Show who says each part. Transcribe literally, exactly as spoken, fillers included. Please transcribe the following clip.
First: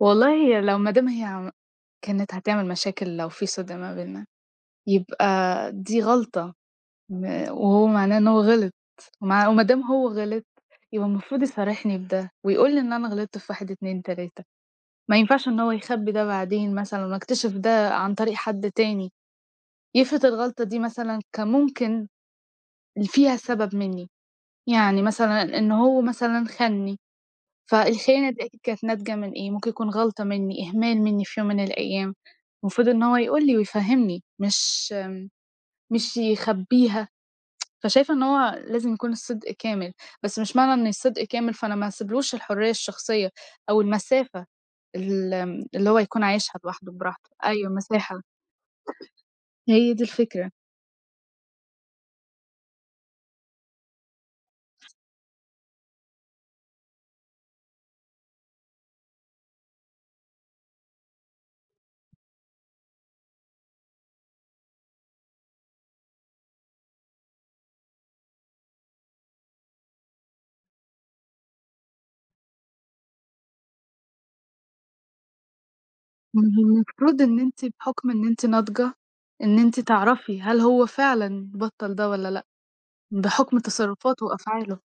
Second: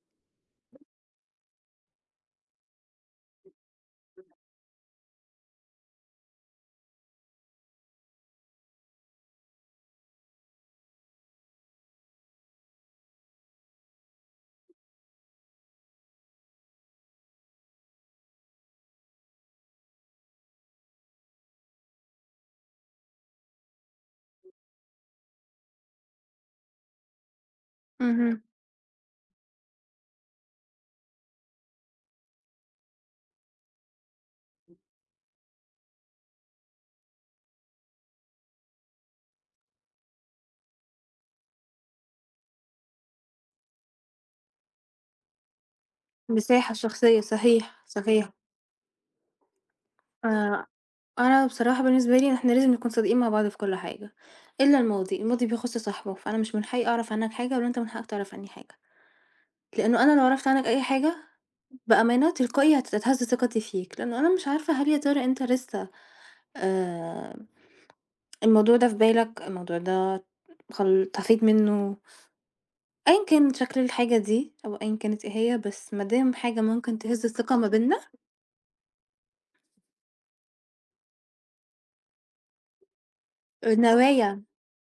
Speaker 1: والله هي لو ما دام هي كانِت هتعمل مشاكل لو في صِدْق ما بيننا يبقى دي غلطة م وهو معناه إن هو غِلط مع وما دام هو غِلط يبقى المفروض يصارحني بده، ويقول لي إن أنا غلَطت في واحد اتنين تلاتة ما ينفَعش إن هو يخبّي ده بعدين مثلًا وأكتشف ده عن طريق حد تاني، يفرِض الغلطة دي مثلًا كان ممكن اللي فيها سَبب منّي، يعني مثلًا إن هو مثلًا خانني فالخيانة
Speaker 2: اهم.
Speaker 1: دي أكيد كانت ناتجة من إيه ممكن يكون غلطة منّي، إهمال منّي في يوم من الأيام، المفروض إن هو يقول لي ويفَهّمني مش مش يخبّيها فشايفة إن هو لازم يكون الصدق كامل، بس مش معنى إن الصدق كامل فأنا ما هاسيبلوش الحرّية الشخصية أو المسافة ال اللي هو يكون عايشها
Speaker 2: مِسَاحة
Speaker 1: لوحده
Speaker 2: شخصية
Speaker 1: براحته. أيوَه
Speaker 2: صحيح،
Speaker 1: المِسَاحة.
Speaker 2: صحيح.
Speaker 1: هي دي الفكرة.
Speaker 2: آآ أنا بصراحة بالنسبة لي إحنا لازم نكون صادقين مع بعض في كُل حاجة، إلّا الماضي الماضي بيخُص صاحبه، فأنا مش من حقّي أعرف عنَّك حاجة ولا أنت من حقَّك تعرَف عنّي حاجة. لأنه أنا لو عرَفت عنَّك أي حاجة، بأمانة تلقائي هتتهز ثقتي فيك لأنه أنا مش عارفة هل يا ترى أنت لسّه آمم الموضوع ده في بالك الموضوع ده خل انطفيت مِنُّه. أيًّا كان شَكْل الحاجة دي، أو أيًّا كانت إيه هي، بس ما دام
Speaker 1: ما
Speaker 2: حاجة
Speaker 1: هو
Speaker 2: ممكن
Speaker 1: المفروض
Speaker 2: تهِز
Speaker 1: إن
Speaker 2: الثقة
Speaker 1: أنتِ
Speaker 2: ما بيننا
Speaker 1: بحُكم إن أنتِ ناضجة، إن أنتِ تعرفي، هل هو فعلًا بطَّل ده والّا لأ؟ بحُكم
Speaker 2: آآ
Speaker 1: تصرفاته
Speaker 2: نوايا.
Speaker 1: وأفعاله.